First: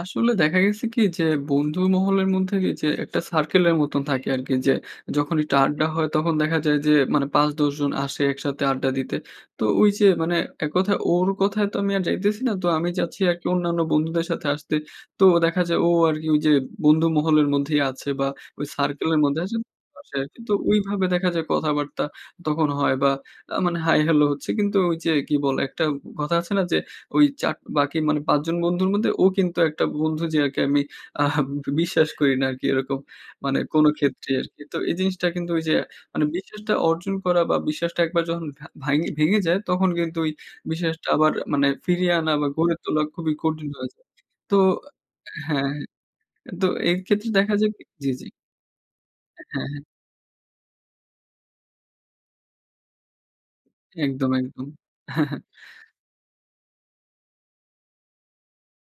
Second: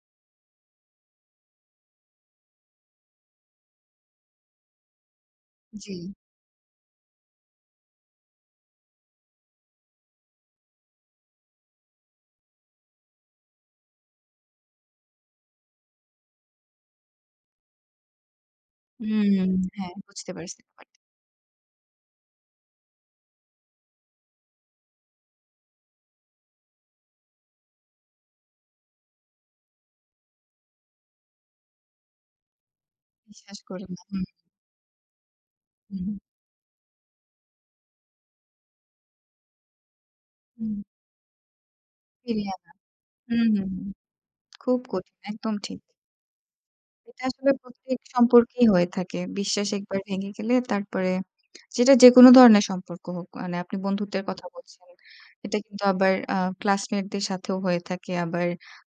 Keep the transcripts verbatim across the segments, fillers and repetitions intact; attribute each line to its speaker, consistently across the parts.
Speaker 1: আসলে দেখা গেছে কি? যে, বন্ধু মহলের মধ্যে এ যে, একটা সার্কেলের মত থাকে আরকি যে, যখন একটা আড্ডা হয়,
Speaker 2: জ্বী।
Speaker 1: তখন দেখা যায় যে, মানে পাঁচ, দশ জন আসে একসাথে আড্ডা দিতে। তো ওইযে মানে, এক কথায় ওর কথায় তো আমি আর যাইতেছি না। তো আমি যাচ্ছি আরকি অন্যান্য বন্ধুদের সাথে আসতে। তো দেখা যায়, ও আরকি ওইযে, বন্ধু মহলের মধ্যেই আছে বা, ওই সার্কেলের মধ্যে
Speaker 2: হুম।
Speaker 1: [unintelligible]
Speaker 2: হ্যাঁ,
Speaker 1: আছে
Speaker 2: বুঝতে
Speaker 1: আরকি। তো
Speaker 2: পারছি ব্যাপারটা।
Speaker 1: ওইভাবে দেখা যায় কথাবার্তা তখন হয়। বা, আ মানে হাই, হ্যালো হচ্ছে, কিন্তু ঐযে কি বলে? একটা কথা আছে না যে, ওই চাক বাকি পাঁচ জন বন্ধুর মধ্যে ও কিন্তু একটা বন্ধু যে আরকি আমি আহা বিশ্বাস করি না আরকি এরকম, মানে
Speaker 2: বিশ্বাস
Speaker 1: কোন
Speaker 2: করেন না। হুম।
Speaker 1: ক্ষেত্রেই আরকি। তো এই জিনিসটা কিন্তু ওইযে
Speaker 2: হু, হুম।
Speaker 1: মানে বিশ্বাসটা অর্জন করা বা, বিশ্বাসটা একবার যখন ভা ভাইঙে ভেঙে যায়, তখন কিন্তু ওই
Speaker 2: হুম।
Speaker 1: বিশ্বাসটা আবার মানে ফিরিয়ে আনা বা,
Speaker 2: ফিরিয়ে আনা।
Speaker 1: গড়ে তোলা খুবই
Speaker 2: হু, হু,
Speaker 1: কঠিন
Speaker 2: হু।
Speaker 1: হয়ে যায়। তো
Speaker 2: খুব কঠিন।
Speaker 1: আ
Speaker 2: একদম
Speaker 1: হ্যাঁ,
Speaker 2: ঠিক।
Speaker 1: তো
Speaker 2: এটা
Speaker 1: এইক্ষেত্রে
Speaker 2: আসলে
Speaker 1: দেখা যায় কি
Speaker 2: প্রত্যেক
Speaker 1: জ্বী, জ্বী।
Speaker 2: সম্পর্কেই হয়ে থাকে।
Speaker 1: হ্যাঁ,
Speaker 2: বিশ্বাস
Speaker 1: হ্যাঁ।
Speaker 2: একবার ভেঙে গেলে, তারপরে যেটা যেকোন ধরনের সম্পর্ক হোক। মানে আপনি বন্ধুত্বের
Speaker 1: একদম,
Speaker 2: কথা
Speaker 1: একদম।
Speaker 2: বলছেন। এটা কিন্তু আবার আ ক্লাসমেটদের সাথেও হয়ে থাকে, আবার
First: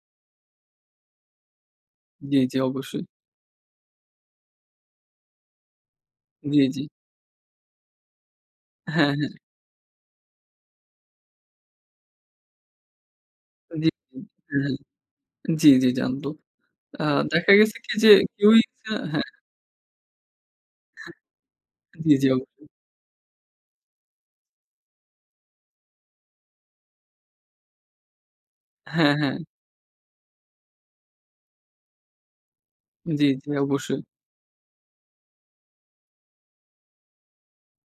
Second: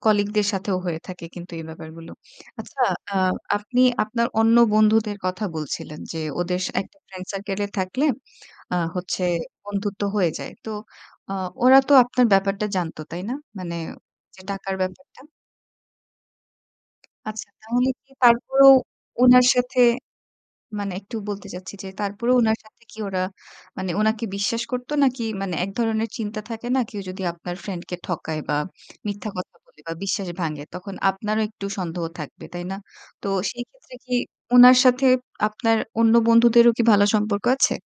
Speaker 2: কলিগদের সাথেও হয়ে থাকে কিন্তু এই ব্যাপারগুলো।
Speaker 1: জ্বী, জ্বী,
Speaker 2: আচ্ছা,
Speaker 1: অবশ্যই।
Speaker 2: আ আপনি আপনার অন্য বন্ধুদের কথা বলছিলেন যে, ওদের
Speaker 1: জ্বী,
Speaker 2: সা
Speaker 1: জ্বী।
Speaker 2: একটা ফ্রেন্ড সার্কেল এ থাকলে, আ
Speaker 1: হ্যাঁ,
Speaker 2: হচ্ছে
Speaker 1: হ্যাঁ।
Speaker 2: বন্ধুত্ব হয়ে যায়। তো আ ওরা তো আপনার ব্যাপারটা জানতো, তাই না? মানে,
Speaker 1: জ্বী, জ্বী।
Speaker 2: যে
Speaker 1: হ্যাঁ,
Speaker 2: টাকার
Speaker 1: হ্যাঁ।
Speaker 2: ব্যাপারটা?
Speaker 1: জ্বী, জ্বী। জানতো। আ
Speaker 2: আচ্ছা,
Speaker 1: দেখা গেছে
Speaker 2: তাহলে
Speaker 1: কি? যে
Speaker 2: কি
Speaker 1: কেউ
Speaker 2: তারপরেও
Speaker 1: ইচ্ছা হ্যাঁ।
Speaker 2: উনার সাথে মানে একটু বলতে চাচ্ছি যে,
Speaker 1: জ্বী, জ্বী।
Speaker 2: তারপরেও উনার
Speaker 1: অবশ্যই।
Speaker 2: সাথে কি ওরা মানে ওনাকে বিশ্বাস করতো নাকি, মানে এক ধরনের চিন্তা থাকে না? কেউ যদি আপনার ফ্রেন্ডকে ঠকায় বা,
Speaker 1: হ্যাঁ,
Speaker 2: মিথ্যা
Speaker 1: হ্যাঁ।
Speaker 2: কথা বলে বা, বিশ্বাস ভাঙে, তখন আপনারও একটু সন্দেহ থাকবে। তাই না? তো
Speaker 1: জ্বী, জ্বী।
Speaker 2: সেইক্ষেত্রে
Speaker 1: অবশ্যই।
Speaker 2: কি উনার সাথে আপনার অন্য বন্ধুদেরও কি ভালো সম্পর্ক আছে?